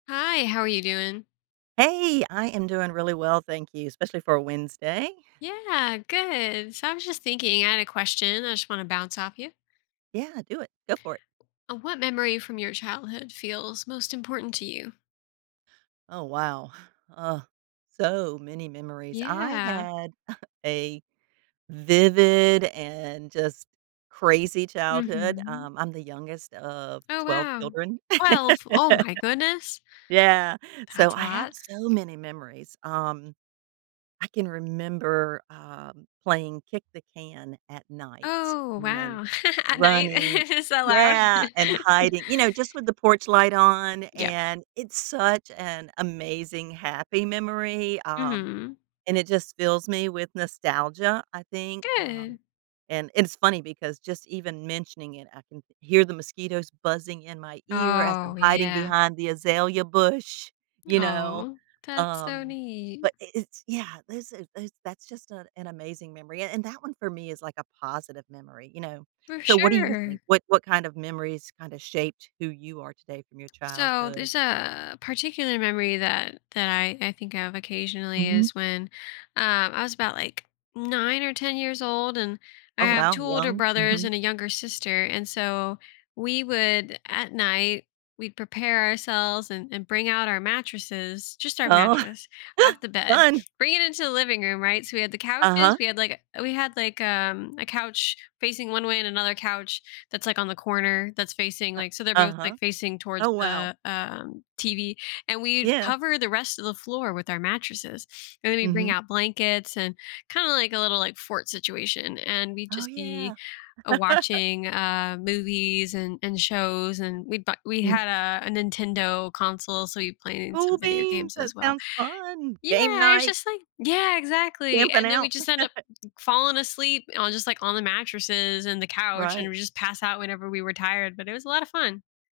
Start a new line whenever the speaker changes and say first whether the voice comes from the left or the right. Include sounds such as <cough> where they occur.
left: Hi, how are you doing?
right: Hey, I am doing really well, thank you, especially for a Wednesday.
left: Yeah, good. So, I was just thinking. I had a question I just wanna bounce off you.
right: Yeah, do it. Go for it.
left: What memory from your childhood feels most important to you?
right: Oh, wow. Uh, so many memories. I
left: Yeah.
right: had <chuckles> a vivid and just crazy childhood.
left: Mhm.
right: Um, I'm the youngest of
left: Oh,
right: 12
left: wow.
right: children.
left: 12! Oh
right: <laughs>
left: my goodness.
right: Yeah, so,
left: That's a
right: I have
left: lot.
right: so many memories. Um, I can remember, um, playing kick the can at night
left: Oh,
right: and
left: wow, <giggles> at night?
right: running
left: <giggles> It's so loud.
right: yeah and
left: <chuckles>
right: hiding, you know, just with the porch light on,
left: Yep.
right: and it's such an amazing, happy memory, um,
left: Mhm.
right: and it just fills me with nostalgia. I think,
left: Good.
right: um and it's funny because just even mentioning it, I can hear the mosquitoes buzzing in my ear as I'm
left: Oh,
right: hiding
left: yeah.
right: behind the azalea bush, you know?
left: Aw. That's so
right: Um,
left: neat.
right: but i it's yeah, there's a there's that's just an an amazing memory, a and that one for me is, like, a positive memory, you know?
left: For
right: So, what do you
left: sure.
right: think? What what kind of memories kinda shaped who you are today from your
left: So,
right: childhood?
left: there's a particular memory that that I I think of occasionally
right: Mhm.
left: is when, um, I was about, like, 9 or 10 years old, and, I
right: Oh,
left: have
right: wow.
left: 2 older
right: Young.
left: brothers
right: Mhm.
left: and a younger sister, and so, we would at night, we'd prepare ourselves and and bring out our mattresses just our
right: Oh,
left: mattress off the bed,
right: fun.
left: bring it into the living room, right? So, we had the couches,
right: Uh-huh.
left: we had, like, eh we had, like, um, a couch facing one way and another couch that's, like, on the corner that's facing,
right: Uh
left: like so they're both,
right: uh-huh.
left: like, facing towards
right: Oh, wow.
left: the, um, TV. And we'd
right: Yeah.
left: cover the rest of the floor with our mattresses, and then we'd bring
right: Mhm.
left: out blankets and kinda like a little, like, fort situation, and we'd
right: Oh
left: just
right: yeah.
left: be, uh,
right: <laughs>
left: watching, uh, movies and and shows, and we'd bought we
right: Mm.
left: had a a Nintendo console, so we played in some
right: Cool
left: video
right: beans!
left: games
right: That
left: as well.
right: sounds fun. Game
left: Yeah, it's
right: night!
left: just like Yeah, exactly,
right: Camping
left: and then we'd
right: out.
left: just end up
right: <laughs>
left: falling asleep on just, like, on the mattresses and the couch, and
right: Right.
left: we just passed out whenever we were tired, but it was a lot of fun.